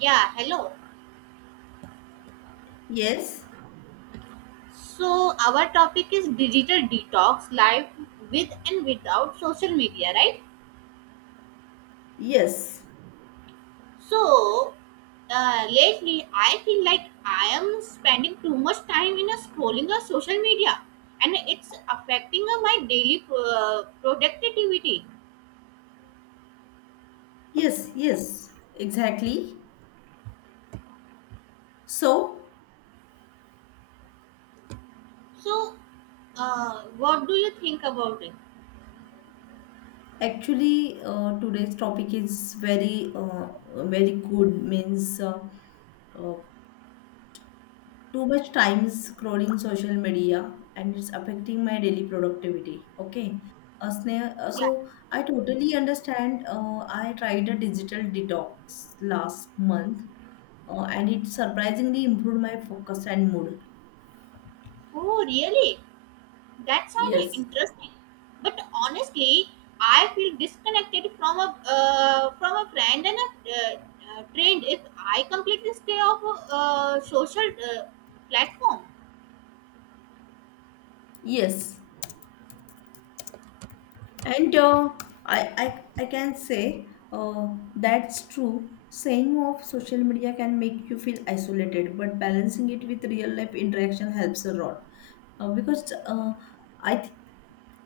Yeah, hello. Yes, So, our topic is digital detox, life with and without social media, right? yes, So, lately I feel like I am spending too much time in a scrolling of social media, and it's affecting my daily productivity. yes, exactly. So, So, what do you think about it? actually, today's topic is very, very good. Means uh, too much time scrolling social media, and it's affecting my daily productivity. Okay, Sneha, Yeah. so I totally understand. I tried a digital detox last month, and it surprisingly improved my focus and mood. Oh, really? That sounded Yes, interesting, but honestly, I feel disconnected from a friend and a trend if I completely stay off a social platform. yes. And I, I can say that's true. Saying off social media can make you feel isolated, but balancing it with real life interaction helps a lot. Because I, th-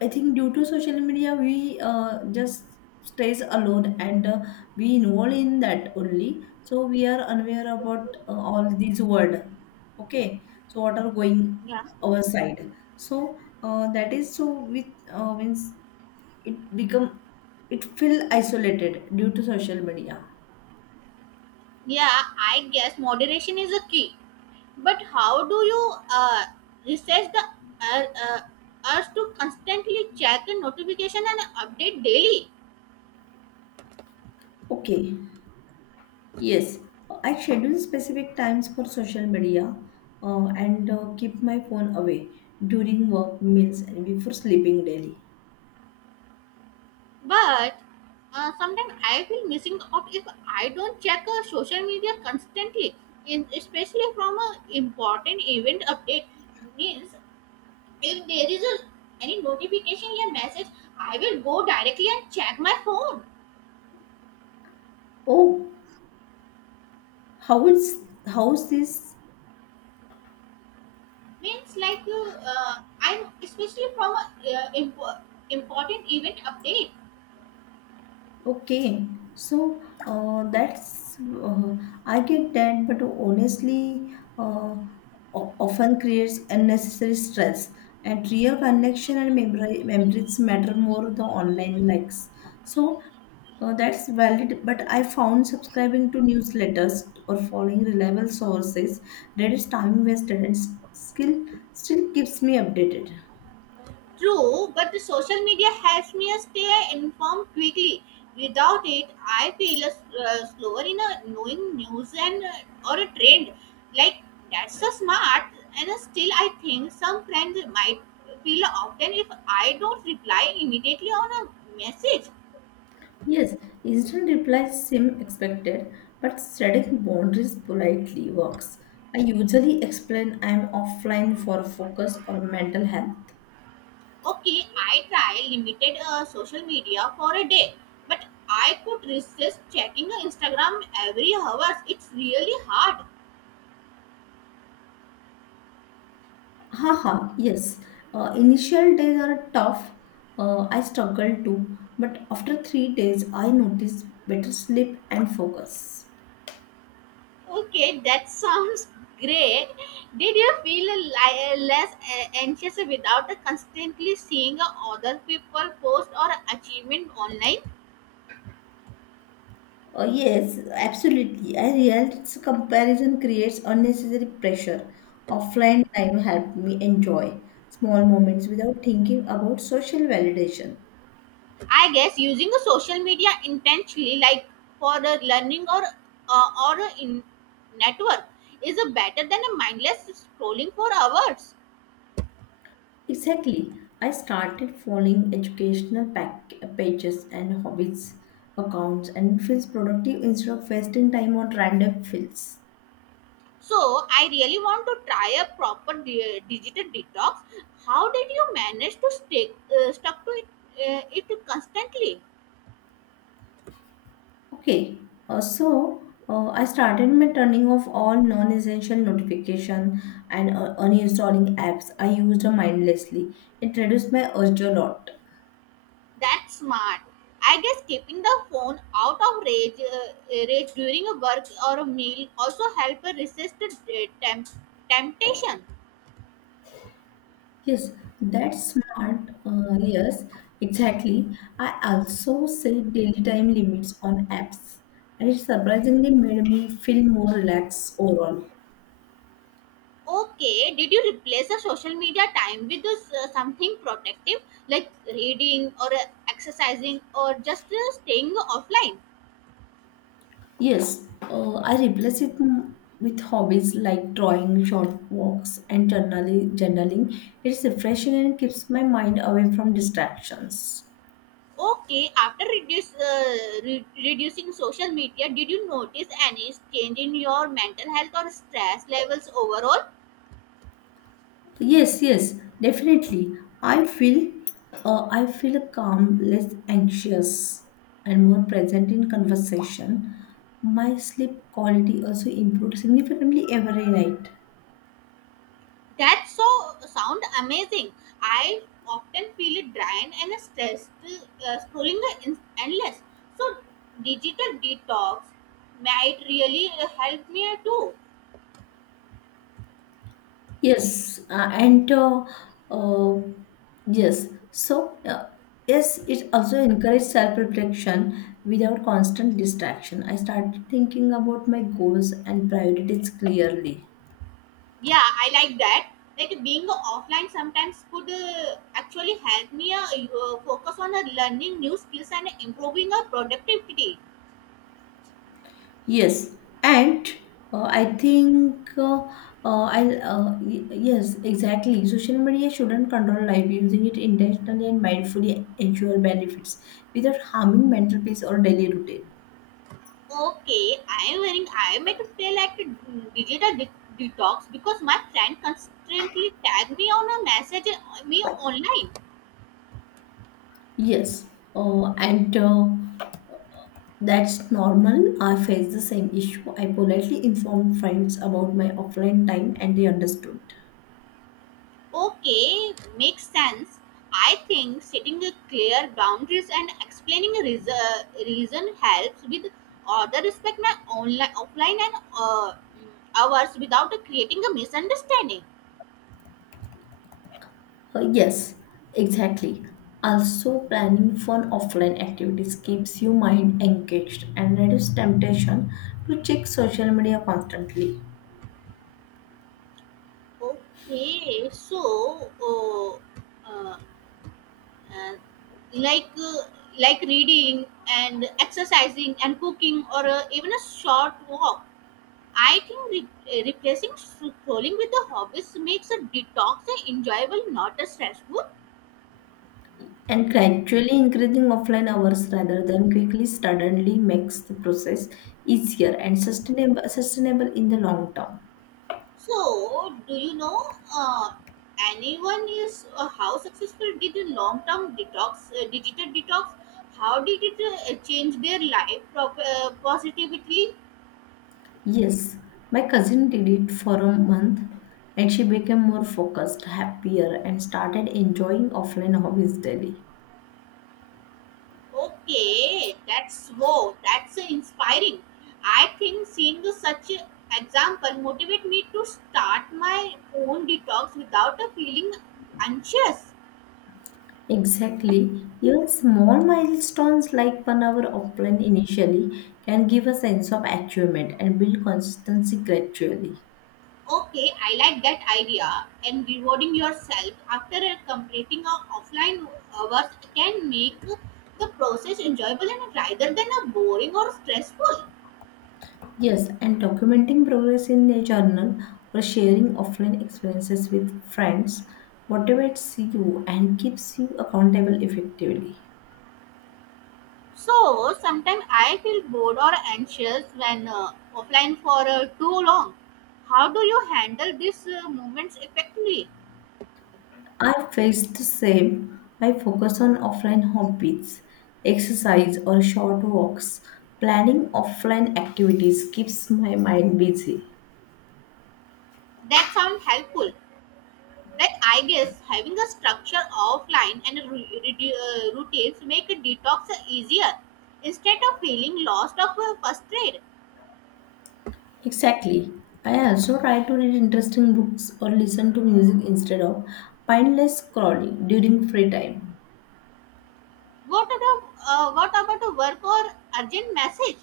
I think due to social media, we just stays alone and we involve in that only. So we are unaware about all these word. Okay, so what are going Yeah, our side? So that is so with means it become it feel isolated due to social media. yeah. I guess moderation is a key, but how do you research the uh, uh, urge to constantly check the notification and update daily? Okay, yes, I schedule specific times for social media and keep my phone away during work, meals, and before sleeping daily. But sometimes I feel missing out if I don't check social media constantly, in, especially from a important event update. Means if there is a, any notification or message, I will go directly and check my phone. Oh, how is how's this Means like I'm especially from a important event update. okay, so that's I get that, but honestly, often creates unnecessary stress. And real connection and memory, memories matter more than online likes. So that's valid. But I found subscribing to newsletters or following reliable sources, that is time wasted and skill still keeps me updated. True, but the social media helps me stay informed quickly. Without it, I feel slower in knowing news and or a trend. Like that's so smart, and still I think some friends might feel often if I don't reply immediately on a message. Yes, instant replies seem expected, but setting boundaries politely works. I usually explain I'm offline for focus or mental health. Okay, I try limited social media for a day, but I could resist checking Instagram every hours. It's really hard. Haha, yes. Initial days are tough. I struggled too, but after 3 days, I noticed better sleep and focus. Okay, that sounds great. Did you feel less anxious without constantly seeing other people post or achievement online? Oh, yes, absolutely. I realize comparison creates unnecessary pressure. Offline time helped me enjoy small moments without thinking about social validation. I guess using a social media intentionally, like for learning or in network, is better than a mindless scrolling for hours. Exactly. I started following educational pages and hobbies accounts and feels productive instead of wasting time on random fields. So I really want to try a proper digital detox. How did you manage to stay stuck to it, it constantly? Okay, so I started my turning off all non-essential notification and uninstalling apps I used mindlessly. It reduced my urge a lot. That's smart. I guess keeping the phone out of range, range during a work or a meal also help resist the temptation. Yes, that's smart. Yes, exactly. I also set daily time limits on apps, and it surprisingly made me feel more relaxed overall. Okay, did you replace the social media time with this, something protective like reading or exercising or just staying offline? Yes, I replace it with hobbies like drawing, short walks, and journaling. It's refreshing and keeps my mind away from distractions. Okay, after reducing social media, did you notice any change in your mental health or stress levels overall? Yes, yes, definitely. I feel, I feel calm, less anxious, and more present in conversation. My sleep quality also improved significantly every night. That so sound amazing. I often feel it drained and stressed scrolling the endless. So digital detox might really help me too. Yes, and uh, yes, so yes, it also encourages self-reflection without constant distraction. I started thinking about my goals and priorities clearly. Yeah, I like that. Like being offline sometimes could actually help me focus on learning new skills and improving our productivity. Yes, and I think I y- yes, exactly. Social media shouldn't control life. Using it intentionally and mindfully ensure benefits without harming mental peace or daily routine. Okay, I am wearing. I am at a play like a digital de- detox because my friend constantly tag me on a message me online. Yes, and that's normal. I face the same issue. I politely informed friends about my offline time and they understood. Okay, makes sense. I think setting a clear boundaries and explaining a reason helps with other respect my online offline and hours without creating a misunderstanding. Yes, exactly. Also, planning fun offline activities keeps your mind engaged and reduces temptation to check social media constantly. Okay, uh, uh, like uh, like reading and exercising and cooking or even a short walk. I think replacing scrolling with the hobbies makes a detox enjoyable, not a stressful. And gradually increasing offline hours rather than quickly suddenly makes the process easier and sustainable in the long term. So do you know uh, anyone is how successful did a long term detox digital detox, how did it change their life positively? Yes, my cousin did it for a month and she became more focused, happier, and started enjoying offline hobbies daily. Okay, that's wow, that's inspiring. I think seeing such an example motivate me to start my own detox without a feeling anxious. Exactly. Even small milestones like one hour offline initially can give a sense of achievement and build consistency gradually. Okay, I like that idea. And rewarding yourself after completing a offline hours can make the process enjoyable and rather than a boring or stressful. Yes, and documenting progress in a journal or sharing offline experiences with friends motivates you and keeps you accountable effectively. So sometimes I feel bored or anxious when offline for too long. How do you handle these moments effectively? I faced the same. I focus on offline hobbies, exercise or short walks. Planning offline activities keeps my mind busy. That sounds helpful. Like I guess having a structure offline and a routines make a detox easier. Instead of feeling lost or frustrated, Exactly. I also try to read interesting books or listen to music instead of mindless scrolling during free time. What about a work or urgent message?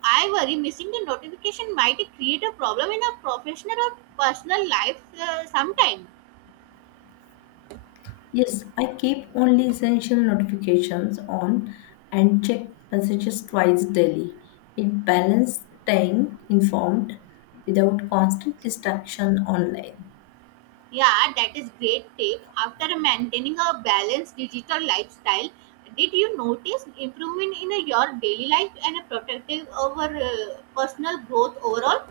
I worry missing the notification might create a problem in a professional or personal life sometime. Yes, I keep only essential notifications on and check messages twice daily. It balances staying informed without constant distraction online. Yeah, that is great tip. After maintaining a balanced digital lifestyle, did you notice improvement in your daily life and a protective over personal growth overall?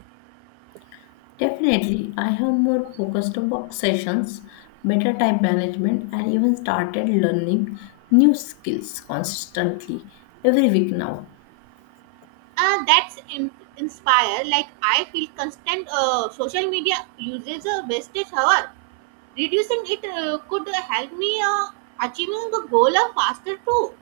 Definitely, I have more focused work sessions, better time management, and even started learning new skills consistently every week now. That's inspire. Like I feel constant social media uses a wastage hour. Reducing it could help me achieving the goal of faster too.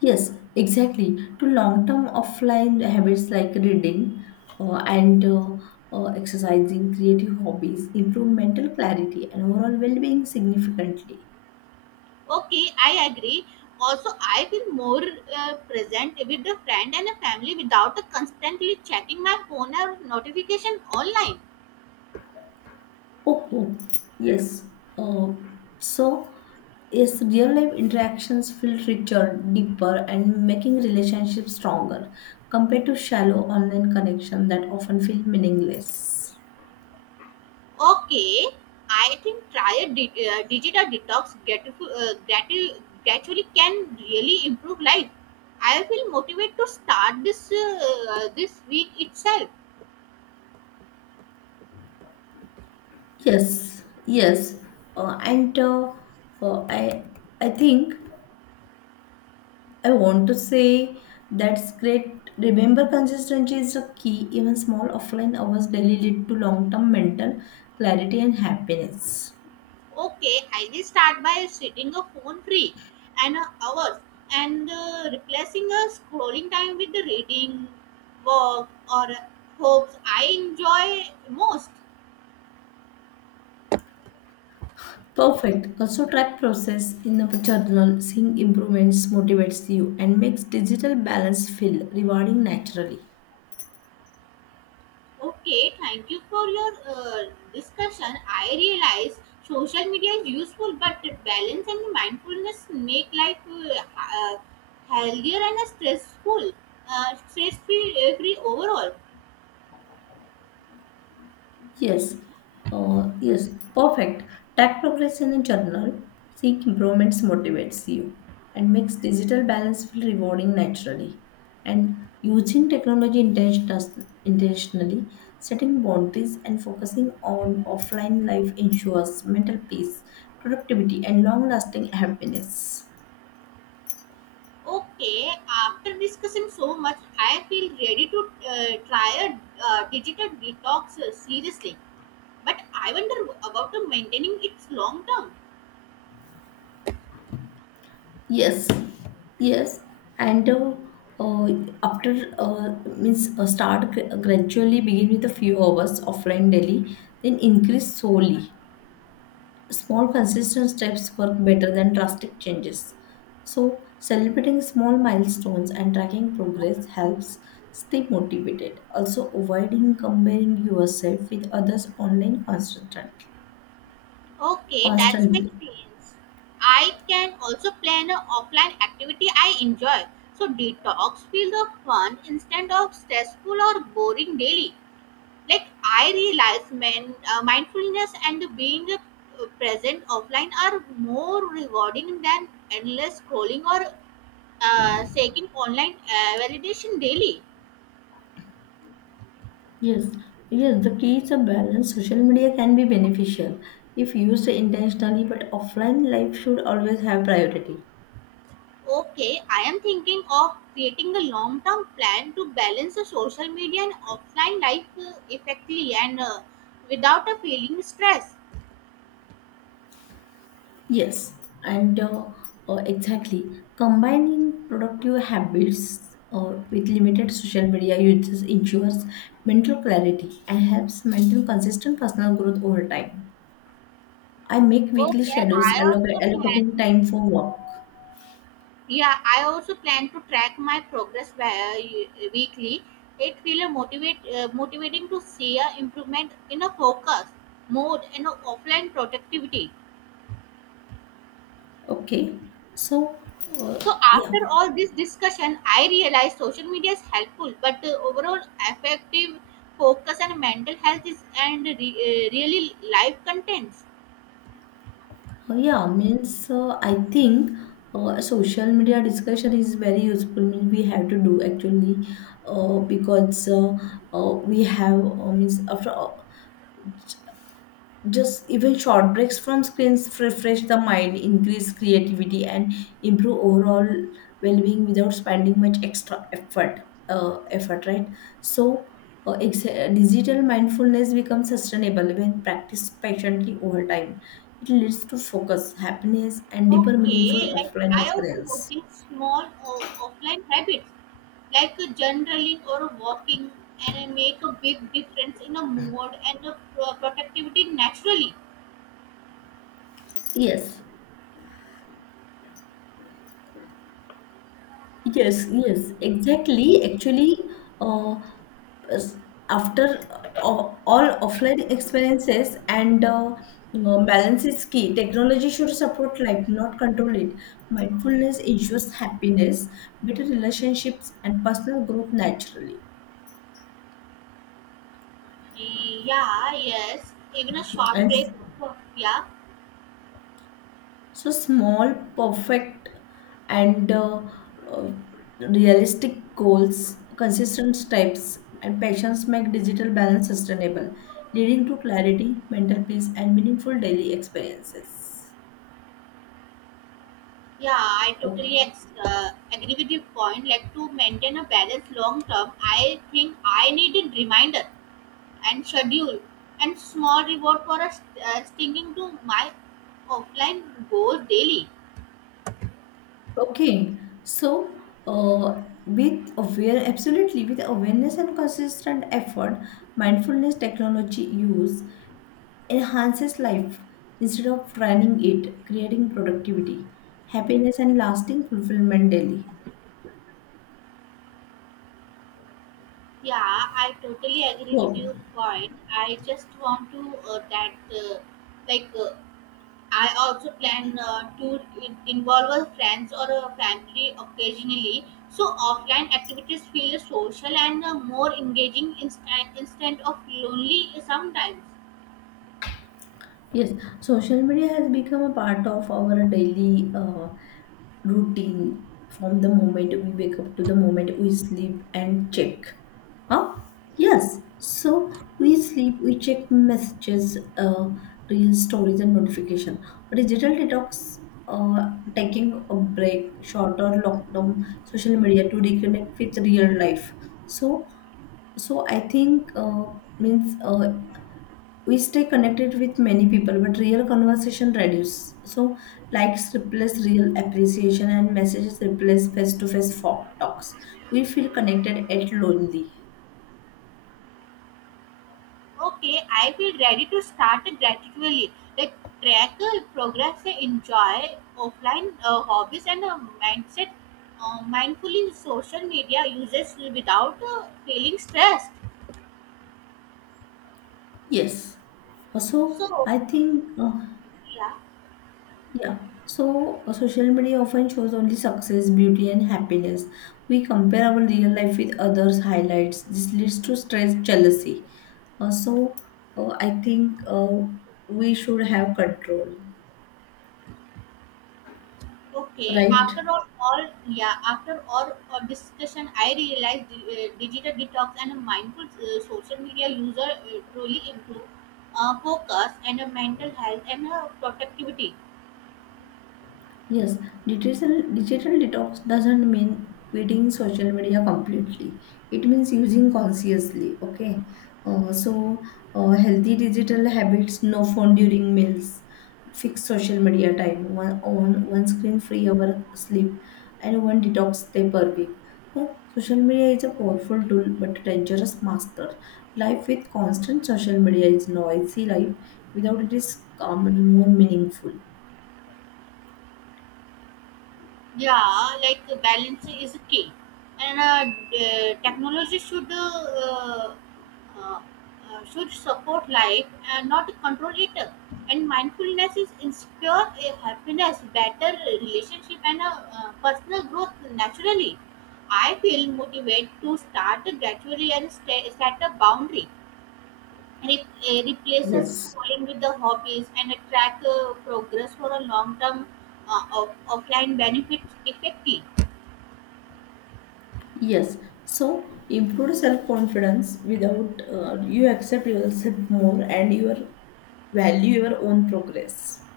Yes, exactly. To long-term offline habits like reading and exercising, creative hobbies improve mental clarity and overall well-being significantly. Okay, I agree. Also, I feel more present with a friend and a family without a constantly checking my phone or notification online. Oh, oh yes. Uh, so, yes, real-life interactions feel richer, deeper, and making relationships stronger compared to shallow online connection that often feel meaningless. Okay, I think try a digital detox gradually can really improve life. I feel motivated to start this this week itself. Yes, yes, and uh, I I think. I want to say that's great. Remember, consistency is a key. Even small offline hours daily lead to long term mental clarity and happiness. Okay, I will start by setting a phone free and hours and replacing a scrolling time with the reading, work, or hopes I enjoy most. Perfect. Also, track process in a journal. Seeing improvements motivates you and makes digital balance feel rewarding naturally. Okay, thank you for your discussion. I realize social media is useful, but the balance and mindfulness make life healthier and stress free overall. Yes, yes, perfect. Track progress in a journal, seek improvements motivates you, and makes digital balance feel rewarding naturally. And using technology intentionally, setting boundaries and focusing on offline life ensures mental peace, productivity, and long lasting happiness. Okay, after discussing so much, I feel ready to try a digital detox seriously. But I wonder about the maintaining its long term. Yes, yes, and uh, after means start gra- gradually begin with a few hours offline daily, then increase slowly. Small consistent steps work better than drastic changes. So celebrating small milestones and tracking progress helps stay motivated. Also avoiding comparing yourself with others online constantly. Okay, that's makes Constantly. sense. I can also plan an offline activity I enjoy. So detox feel the fun instead of stressful or boring daily. Like I realize man, mindfulness and being present offline are more rewarding than endless scrolling or seeking online validation daily. Yes, yes, the key is a balance. Social media can be beneficial if used intentionally, but offline life should always have priority. Okay, I am thinking of creating a long term plan to balance the social media and offline life effectively and without a feeling stress. Yes, and exactly. Combining productive habits with limited social media uses ensures mental clarity and helps maintain consistent personal growth over time. I make weekly Okay schedules I also allocating plan time for work. Yeah, I also plan to track my progress weekly. It feels motivating to see a improvement in a focus, mood, and a offline productivity. Okay, so uh, So yeah. after all this discussion, I realize social media is helpful, but overall effective focus and mental health is and really life contents. Yeah, means I think social media discussion is very useful. Means we have to do actually because we have means after just even short breaks from screens refresh the mind increase creativity and improve overall well-being without spending much extra effort effort right. So digital mindfulness becomes sustainable when practiced patiently over time. It leads to focus happiness and deeper meaningful Okay, like offline I also experience. notice small offline habits like a journaling or a walking, and I make a big difference in a mood and the productivity naturally. Yes, yes, yes, exactly. Actually, uh, s- after all offline experiences and balance is key. Technology should support life, not control it. Mindfulness ensures happiness, better relationships, and personal growth naturally. Yeah, yes, even a short And break. Yeah. so small, perfect, and uh, realistic goals, consistent steps, and passions make digital balance sustainable, leading to clarity, mental peace, and meaningful daily experiences. Yeah, I Okay. totally agree with your point. Like to maintain a balance long term, I think I need a reminder and schedule and small reward for us sticking to my offline goals daily. Okay. So, absolutely, with awareness and consistent effort, mindfulness technology use enhances life instead of draining it, creating productivity, happiness, and lasting fulfillment daily. Yeah, I totally agree with So, your point. I just want to that like I also plan to involve our friends or a family occasionally. So offline activities feel social and more engaging instead of lonely sometimes. yes, social media has become a part of our daily routine from the moment we wake up to the moment we sleep and check. Huh? Yes. So we sleep, we check messages, real stories, and notification. Digital detox, uh, taking a break, shorter lockdown, social media to reconnect with real life. So so I think means we stay connected with many people but real conversation reduce. So likes replace real appreciation and messages replace face-to-face talks. We feel connected at lonely. Okay, I will ready to start gradually. Like track progress, enjoy offline hobbies and mindset mindfully social media uses without feeling stressed. Yes. Also, So I think yeah, yeah, so social media often shows only success beauty and happiness. We compare our real life with others highlights. This leads to stress jealousy. So I think We should have control, okay. right? After all, after all discussion, I realized digital detox and a mindful social media user truly improve focus and mental health and productivity. Yes, digital detox doesn't mean quitting social media completely. It means using consciously. Okay, uh, so healthy digital habits: no phone during meals, fixed social media time, one on one screen free hour sleep, and one detox day per week. So social media is a powerful tool but a dangerous master. Life with constant social media is noisy life. Without it is calm and more meaningful. Yeah, like balance is key, and technology should support life and not control it. And mindfulness is ensure a happiness, better relationship, and personal growth naturally. I feel motivated to start gradually and set a boundary. Replace a Yes. schooling with the hobbies and track progress for a long term of offline benefits effectively. Yes, so improve self confidence without you accept yourself more and your value your own progress.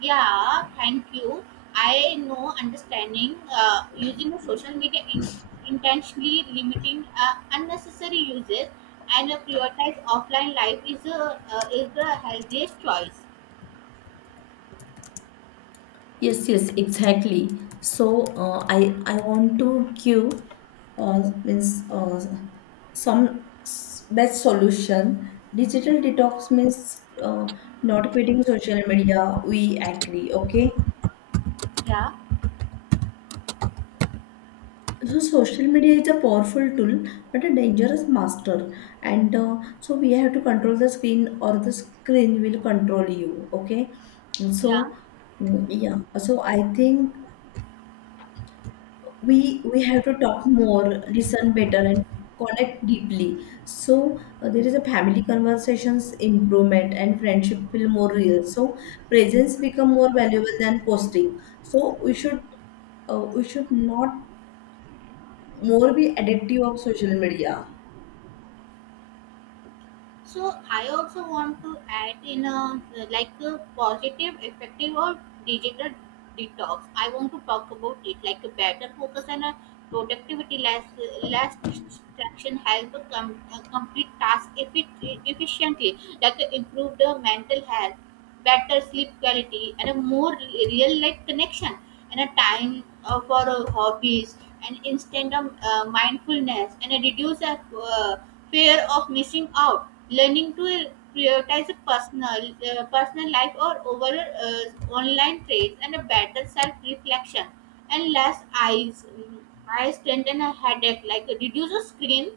Yeah, thank you. I know understanding using of social media in, intentionally limiting unnecessary uses and prioritize offline life is a is the healthiest choice. Yes, yes, exactly. So I want to give Uh, means uh, some best solution. Digital detox means uh, not quitting social media. We agree, okay? Yeah, So social media is a powerful tool, but a dangerous master. And so we have to control the screen, or the screen will control you. Okay. So yeah. yeah. So I think we have to talk more, listen better, and connect deeply. So there is a family conversations improvement, and friendship feel more real. So presence become more valuable than posting. So we should not more be addictive of social media. So I also want to add in a like a positive, effective or digital detox. I want to talk about it like a better focus and a productivity, less distraction, help to complete task efficiently, like a improve the mental health, better sleep quality, and a more real life connection, and a time for hobbies, and instant of mindfulness, and a reduce uh, fear of missing out. Learning to prioritize a personal personal life or over uh, online trades and a better self reflection and less eye strain and a headache, like reduce the screen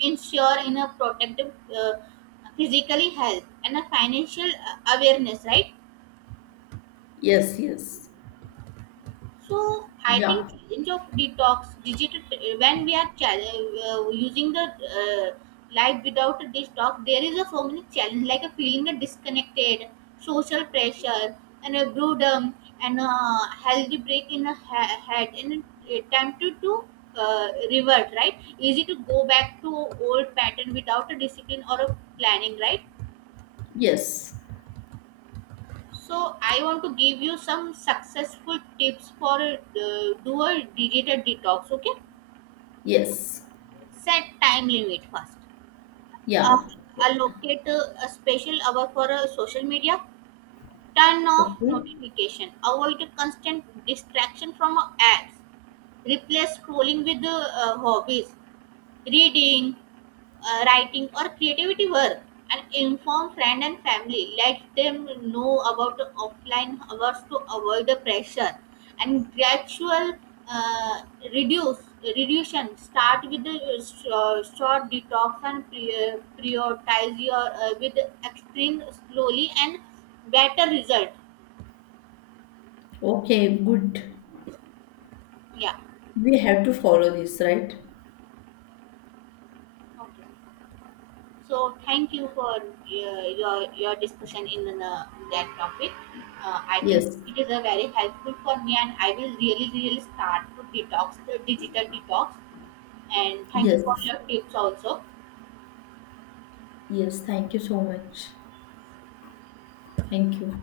ensure in a protective physically health and a financial awareness, right? Yes, yes. So I Yeah. think challenge of detox digital when we are using the life without a detox, there is a so many challenge like a feeling of disconnected, social pressure, and a boredom, and a healthy break in a head, and a attempt to revert, right. Easy to go back to old pattern without a discipline or a planning, right. Yes. So I want to give you some successful tips for do a digital detox. Okay, Yes. set time limit first, uh, Yeah. allocate a special hour for social media, turn off Okay. notification, avoid constant distraction from ads, replace scrolling with hobbies, reading, writing or creativity work, and inform friend and family, let them know about the offline hours to avoid the pressure, and gradual uh, reduce reduction, start with the short detox and prioritize your with extreme slowly and better result. Okay, good. Yeah, We have to follow this, right? okay. So thank you for your your discussion in the, that topic. I think Yes. it is a very helpful for me, and I will really really start to detox the digital detox. And thank you for Yes. your tips also. Yes. Thank you so much. Thank you.